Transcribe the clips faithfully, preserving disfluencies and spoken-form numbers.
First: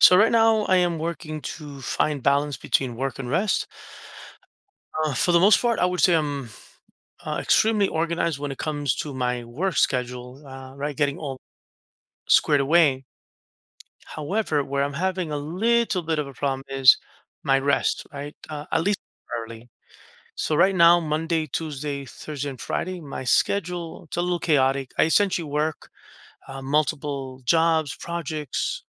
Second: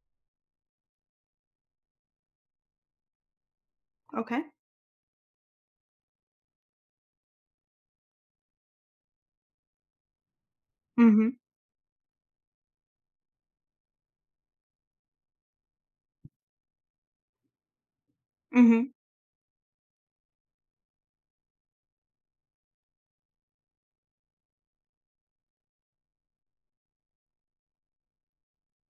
So right now I am working to find balance between work and rest. Okay. Uh, for the most part, I would say I'm uh, extremely organized when it comes to my work schedule, uh, right? Getting Mhm. all squared away. However, where I'm having a little bit of a problem is my rest, right? Uh, at Mhm. least early. So right now, Monday, Tuesday, Thursday, and Friday, my schedule, it's a little chaotic. I essentially work uh, multiple jobs, projects,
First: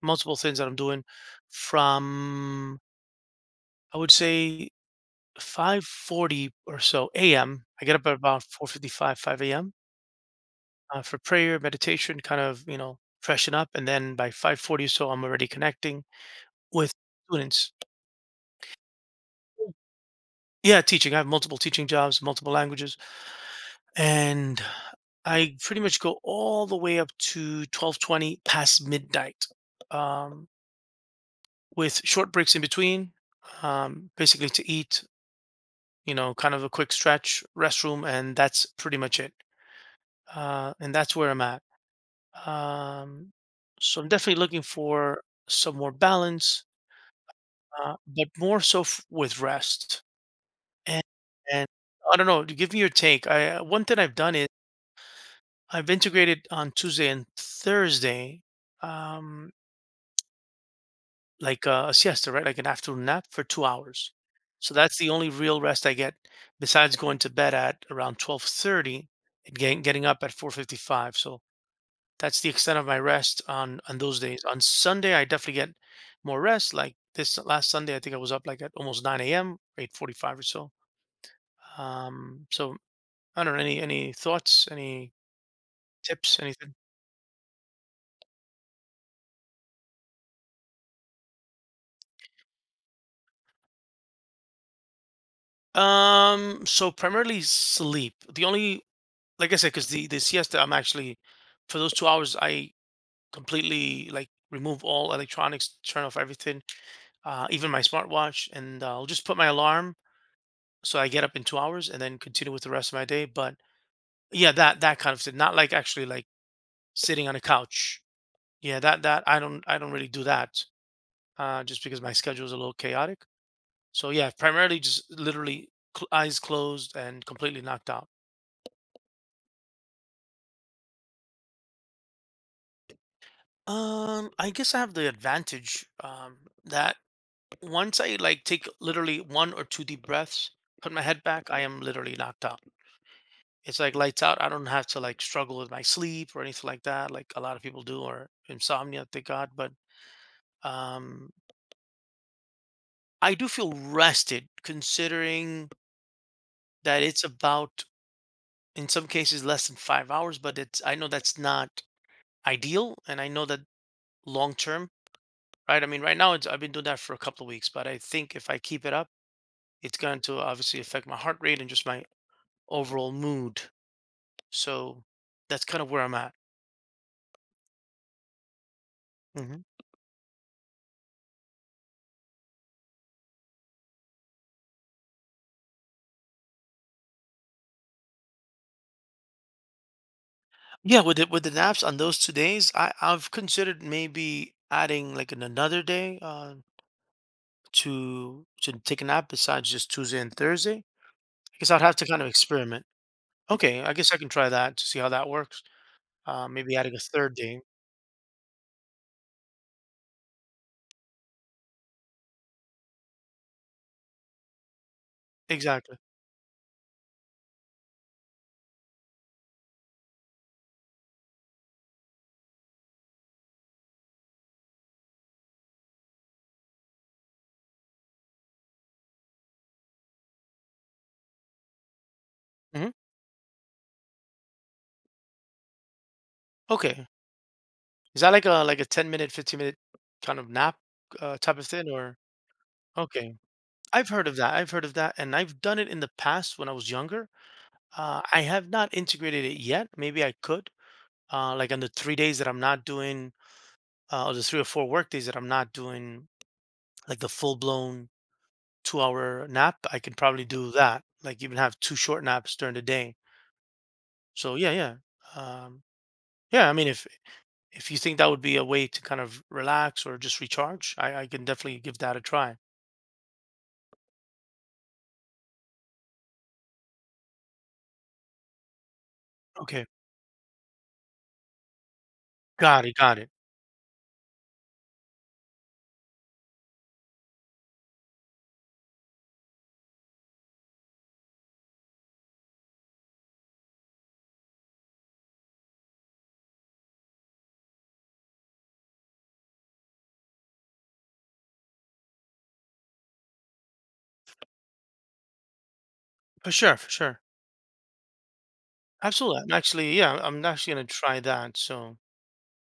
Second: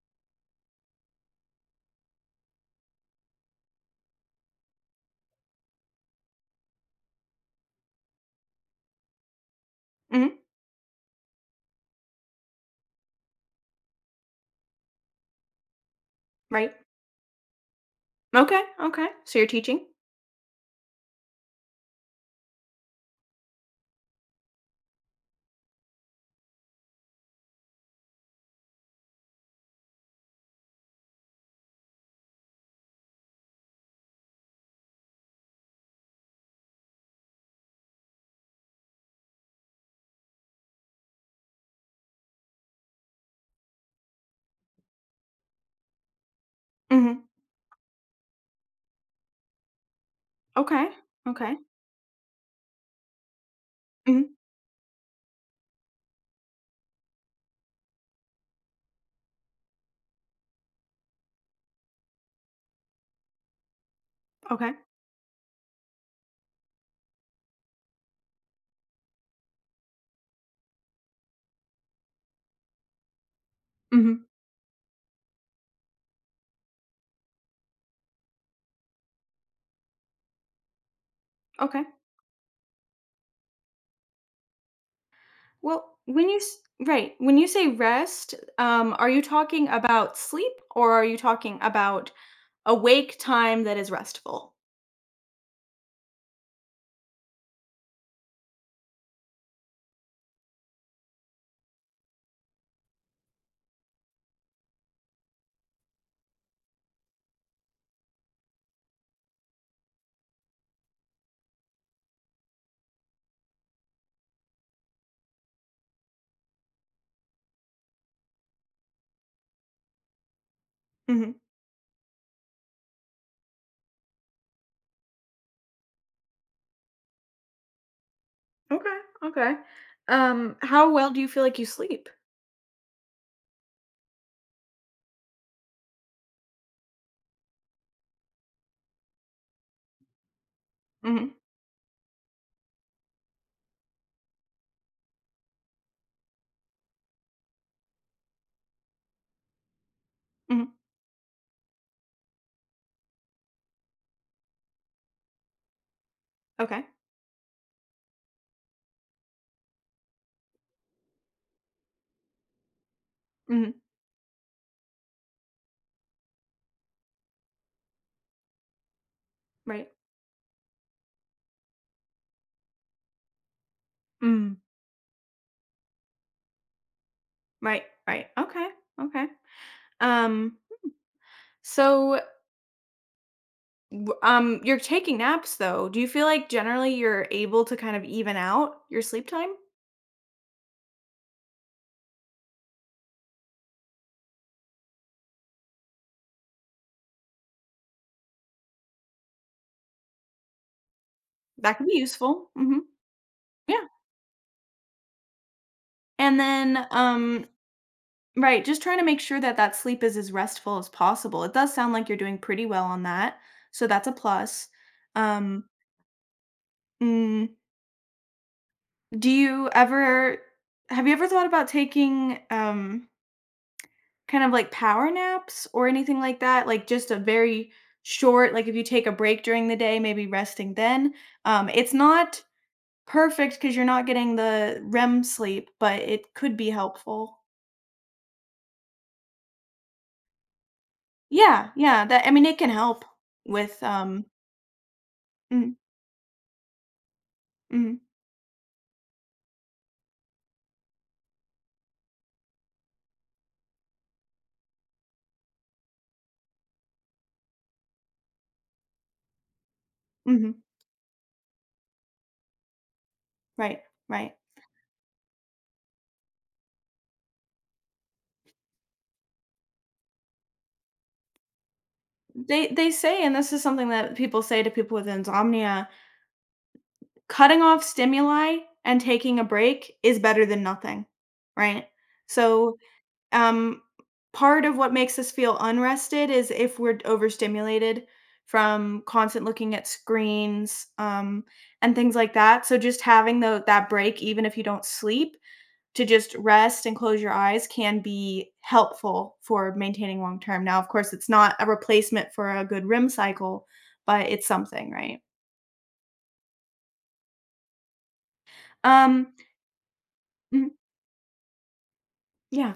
multiple things that I'm doing from, I would say, five forty or so A M. I get up at about four fifty-five, five A M, Mhm. uh, for prayer, meditation, kind of, you know, freshen up, and then by five forty or so, I'm already connecting Right. with students. Okay. Okay. So you're teaching? Yeah, teaching. I have multiple teaching jobs, multiple languages, and I pretty much go all the way up to twelve twenty past midnight, um, with short breaks in between, um, basically to eat, you know, kind of a quick stretch, restroom, and that's pretty much it. Uh, and that's where I'm at. Um, so I'm definitely looking for some more balance, Mhm. uh, but more so f- with rest. Okay. And Okay. and I don't know. Give me your take. I uh, One thing I've done Mhm. is I've integrated on Tuesday and Thursday, um, like a, a siesta, right? Like an afternoon nap for two hours. Okay. So that's the only real rest I get besides going to bed at around twelve thirty and getting getting up at four fifty-five. So that's the extent of my rest on on those Mhm. days. On Sunday, I definitely get more rest. Like this last Sunday, I think I was up like at almost nine a m, eight forty-five or so. Okay. Um, so I don't know, any any thoughts, any Well, when you tips, s- anything. right, when you say rest, um are you talking about sleep or are you talking about awake time that is restful? Um, so primarily sleep. The only, like I said, because the the siesta, I'm actually, for those two hours, I completely like remove all electronics, turn off everything, uh, even my smartwatch, and uh, I'll just put my alarm so I get up in two hours and then continue with the rest of my day. But yeah, that that kind of, sit not like actually like sitting on a couch. Yeah, that that I don't I don't really do that, Mhm. uh, just because my schedule is a little chaotic. So yeah, primarily just literally cl- eyes closed and completely knocked out. Okay. Okay. Um how well do you feel like you sleep? Um, I guess I have the advantage, um, that once I like take literally one or two deep breaths, put my head Mhm. back, I am literally knocked out. It's like lights out. I don't have to like struggle with my sleep or anything like that, like a lot of people do, or insomnia, thank God. But, Mhm. um, I do feel rested considering Okay. that it's about, in some cases, less than five hours, but it's, I know that's not ideal. And I know that Mhm. long term, right? I mean, right now, it's, I've been doing that for a couple of weeks, but I think if I keep it up, Right. it's going to obviously affect my heart rate and just my overall mood. Mm. So that's kind of where I'm at. Right. Right. Okay. Okay. hmm Um so W um, You're taking naps, though. Do you feel like generally you're able to kind of even out your sleep time? Yeah, with the, with the naps on those two days, I, I've considered maybe adding like an, another day, uh, to to take a nap besides just Tuesday and Thursday. Guess That I'd could have be to kind of useful. experiment. Mhm. Okay, Yeah. I guess I can try that to see how that works. And Uh, maybe then, adding a third um day. right, just trying to make sure that that sleep is as restful as possible. It does sound like you're doing pretty well on that, so that's a plus. Um, Exactly. mm, do you ever have you ever thought about taking, um kind of like power naps or anything like that? Like just a very short, like if you take a break during the day, maybe resting then. Um, it's not hmm perfect because you're not getting the R E M sleep, but it could be Okay. helpful. Is that like a like a ten minute, fifteen minute kind of nap, uh, type of Yeah, thing yeah. or That I mean, it can help okay. with I've um. heard of that. I've heard of that and I've Mm, done it in the past when I was younger. mm, Uh, I have not integrated it yet. Maybe I could. Uh, like on the three days that I'm not doing, uh, or the three or four work days that I'm not doing like the full blown two hour nap, I can probably hmm do that. Like even have two short naps during the day. right, right. So yeah, yeah. Um, yeah, I mean, if if you think that would be a way to kind of relax or just recharge, I, I can definitely give that a try. They they say, and this is something that people say to people with insomnia: cutting off stimuli and taking a Okay. break is better than nothing, right? So Got it, got it. um, part of what makes us feel unrested is if we're overstimulated from constant looking at screens, um, and things like that. So just having the that break, even if you don't sleep, to just rest and close your eyes can be helpful for maintaining long term. Now, of course, it's not a replacement for a good R E M cycle, but it's something, right? For sure, for sure. Um, Absolutely. I'm actually, yeah, I'm actually gonna try that. So yeah.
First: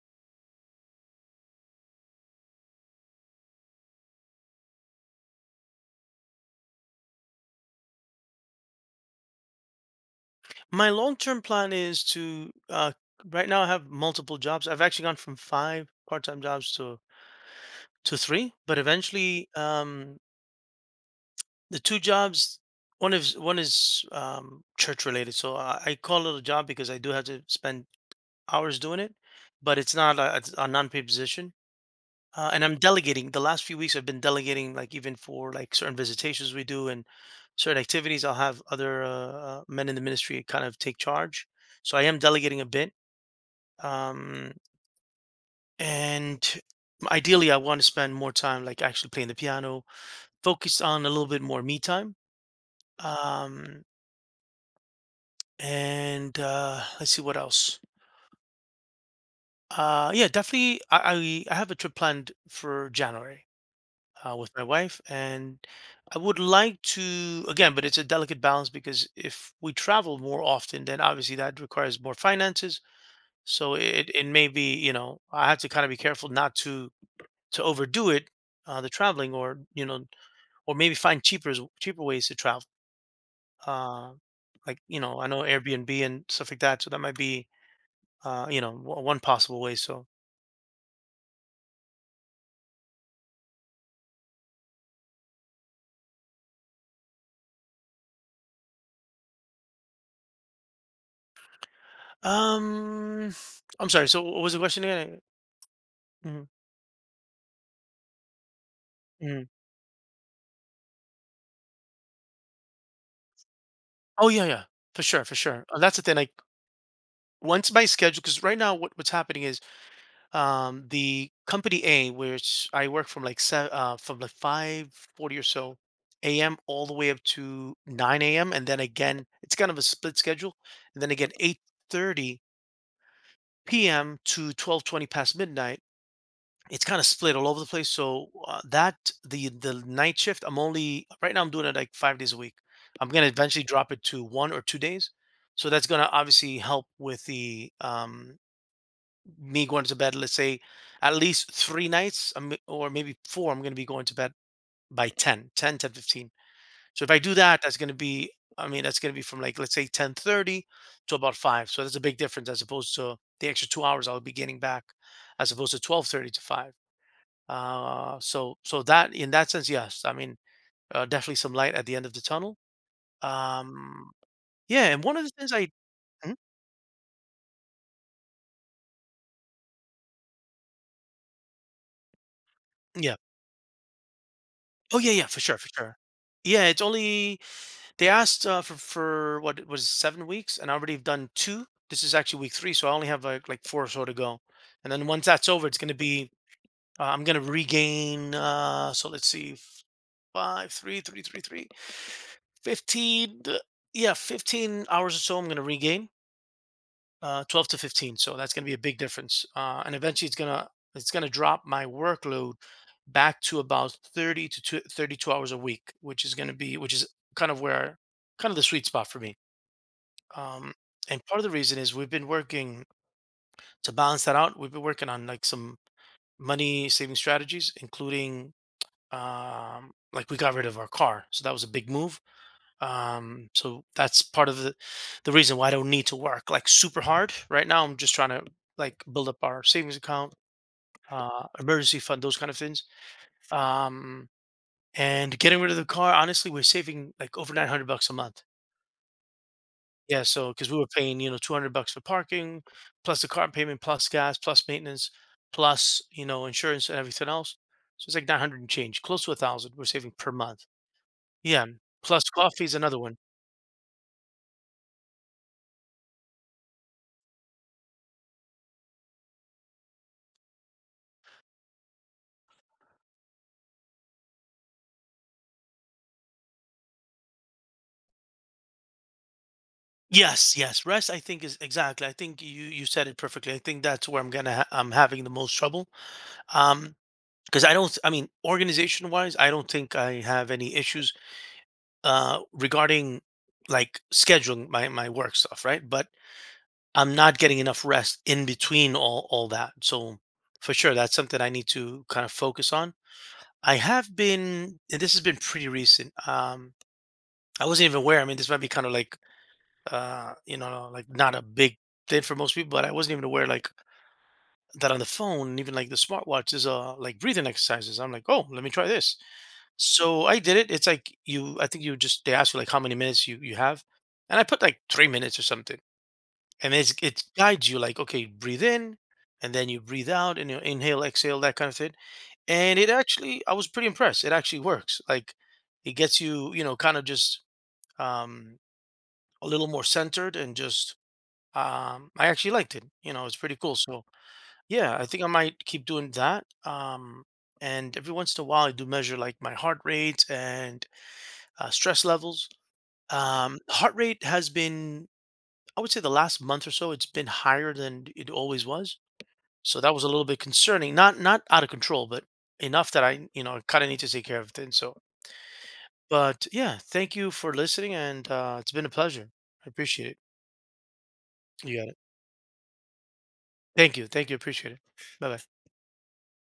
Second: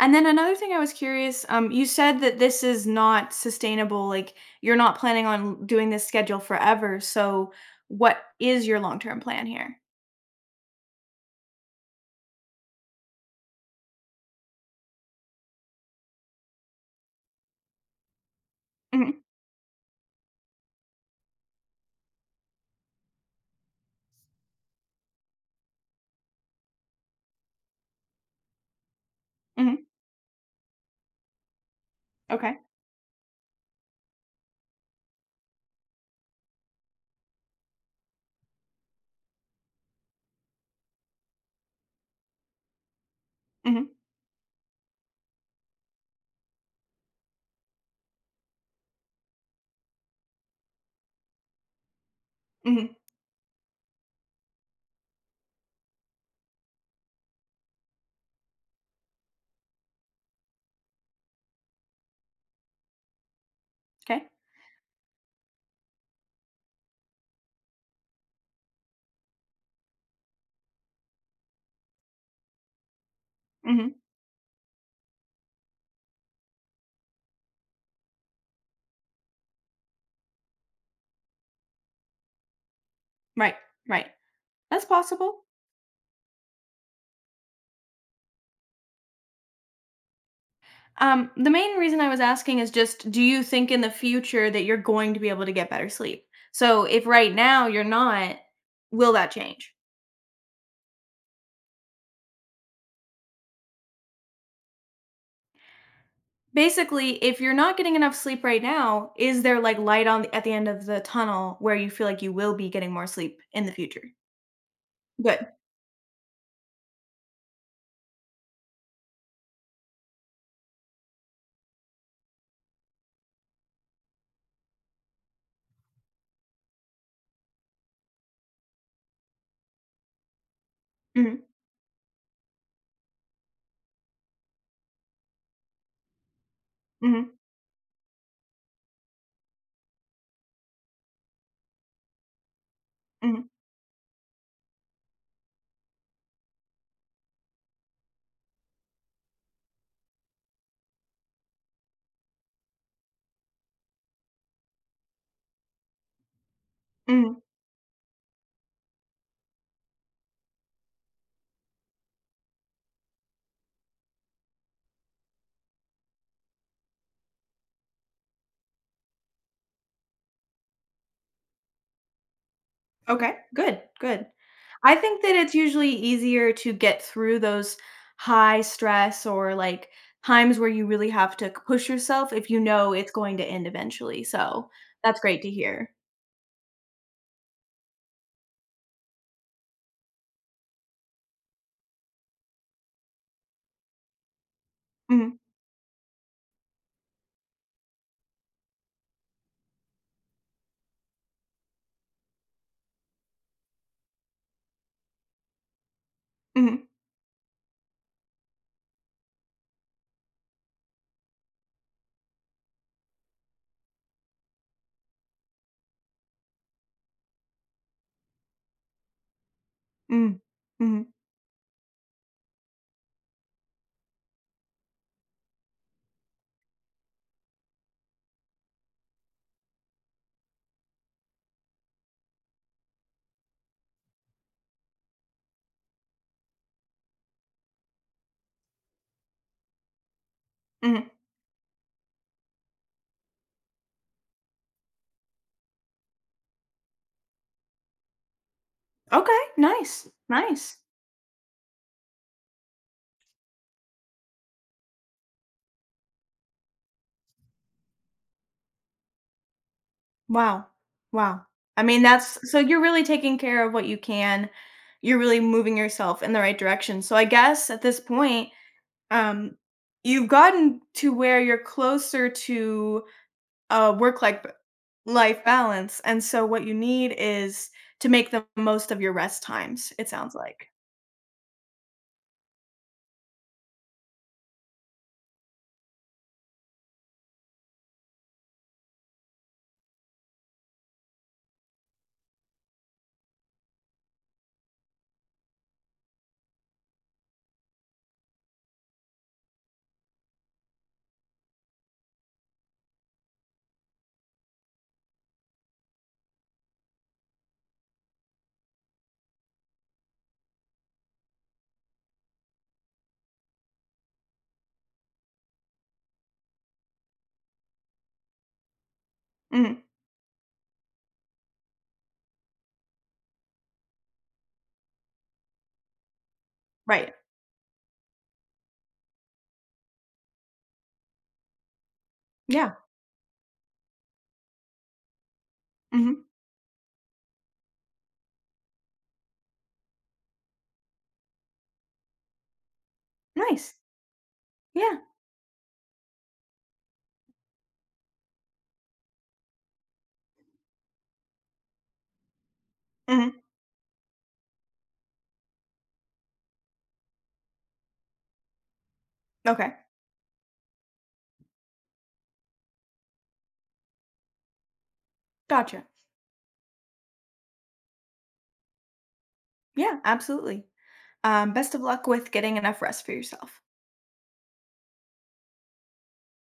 And then another thing I was curious, um, you said that this is not sustainable, like you're not planning on doing this schedule forever. So what is your long-term plan here? my long-term plan is to, uh, right now I have multiple jobs. I've actually gone from five part-time jobs to to three, but Mhm. eventually, um, the two jobs, one is one is, um, church related. So I, I call it a job because I do have to spend hours doing it, but Mhm. it's not a, it's a non-paid position. Uh, Okay. and I'm delegating. The last few weeks, I've been delegating, like even for like certain visitations we do and certain activities. I'll have other, uh, uh, men in the ministry kind of take charge. So I am delegating a bit, Mhm. um, and ideally, I want to spend more time, like actually playing the piano, focused on a little bit more me time. Mhm. Um, and uh, let's see what else. Uh, yeah, definitely. I, I I have a trip planned for January, Okay. uh, with my wife, and I would like to again, but it's a delicate balance because if we travel more often, then obviously that requires more finances. So Mhm. it it may be, you know, I have to kind of be careful not to to overdo it, uh, the traveling, or you know, or maybe find cheaper s- cheaper ways to travel. Right. Right. Uh, like, That's you know, I know possible. Airbnb and stuff like that, so that might be, uh, you know, o- one possible way. So, Um, the main reason I was asking is just do you think in the future that you're going to be able to get better sleep? So if right now you're not, will that change? um, I'm sorry. So what was the question again? Basically, if you're not getting enough sleep right now, is Mhm. there like light on at the end of the tunnel where you feel like you will be getting more sleep in the future? Oh, yeah, yeah. For sure, for Good. sure. And that's the thing, like, once my schedule, because right now what what's happening is, um, the company A, which I work from, like, se uh, from, like, five forty or so A M all the way up to nine A M, and then again it's kind of a split schedule, and then again Mhm. eight thirty P M to twelve twenty past midnight. It's kind of Mhm. split all over the place. So, uh, that the the night shift, I'm only right now. I'm doing it like five days a week. I'm gonna Mhm. eventually drop it to one or two days. So that's gonna obviously help with the, um, me going to bed. Let's say at least three nights, um, or maybe four. I'm gonna be going to bed by ten, ten, ten, fifteen. So if I do Mhm. that, that's gonna be. I mean, that's gonna be from like let's say ten thirty to about five. So that's a big difference as opposed to the extra two hours I'll be getting back, as opposed to twelve thirty to five. Uh, so so that in that sense, yes. I mean, uh, definitely some light at the end of the tunnel. Okay. Good. Um, Good. yeah, I and one think of the that things it's I, usually mhm, easier to get through those high stress or like times where you really have to push yourself if you know it's yeah. going to end eventually. So Oh yeah, that's yeah, for great to sure, for hear. sure. Yeah, it's only, they asked, uh, for for what it was seven weeks, and I already have done two. This is actually week three, so I only have like like four or so to go. And then once Mhm. that's over, it's gonna be, uh, I'm gonna regain. Uh, so let's see, five, three, three, three, three, fifteen. uh, Yeah, fifteen hours or so. I'm gonna regain, Mhm. uh, twelve to fifteen. So that's going to be a big difference. Uh, and eventually it's going to, it's going to drop my workload back to about thirty to two, thirty-two hours a week, which is going to be, which is kind of where, kind of the sweet spot for me. Mhm. Um, Mhm. and part of the reason is we've been working to balance that out. We've been working on like some money saving strategies, including, um, like we got rid of our car. So that was a big move. Um, so that's part of the the reason why I don't need to work like super hard right now. I'm just trying to like build up our savings account, Mhm. uh, emergency fund, those kind of things. Um, and getting rid of the car, honestly, we're saving like over nine hundred bucks a month. Okay. Nice. Yeah, so because Nice. we were paying, you know, two hundred bucks for parking, plus the car payment, plus gas, plus maintenance, plus, you know, insurance and everything else. So it's like nine hundred and change, close to a thousand we're saving per month. Wow. Wow. Yeah, I mean, plus that's So coffee is you're another really one. taking care of what you can. You're really moving yourself in the right direction. So I guess at this point, um, you've gotten to where you're closer to a work life life balance. And so what you need is to make the most of your rest times, it sounds Yes, like. yes. Rest, I think, is exactly. I think you you said it perfectly. I think that's where I'm gonna ha I'm having the most trouble. Um, because I don't, I mean, organization wise, I don't think I have any issues, uh, regarding like scheduling my my work stuff, right? But I'm not getting enough rest in between all all that. So for sure, that's something I need to kind of focus on. I have been, and this has been pretty recent. Um, I wasn't even aware. I mean, this might be kind of like, uh, you know, like not a big thing for most people, but I wasn't even aware like that on the phone, even like the smartwatch is, uh, like breathing exercises. I'm like, oh, let me try this. Mhm. So I did it. It's like you, I think you just, they ask you like how many minutes you, you have. And I put like three minutes or something. And it's, Right. it guides you like, okay, breathe in and then you breathe out, and you inhale, exhale, that kind of thing. Yeah. And it actually, I was pretty impressed. It actually works. Like it gets Mhm. you, you know, kind of just, um, a little more centered and just, um, I actually liked it, you know, it's pretty cool. Nice. So yeah, Yeah. I think I might keep doing that. Um, and every once in a while I do measure like my heart rate and, uh, stress levels. Mhm. Um, heart rate has been, I would say the last month or so it's been higher than it always was. Okay. So that was a little bit concerning, not not out of control, but enough that I, you know, kind of need to take care of things. So Gotcha. but yeah, thank you for listening and, uh, it's been a pleasure. I Yeah, appreciate it. absolutely. Um, best You of got it. luck with getting enough rest for yourself. Thank you, thank you, appreciate it. Bye bye.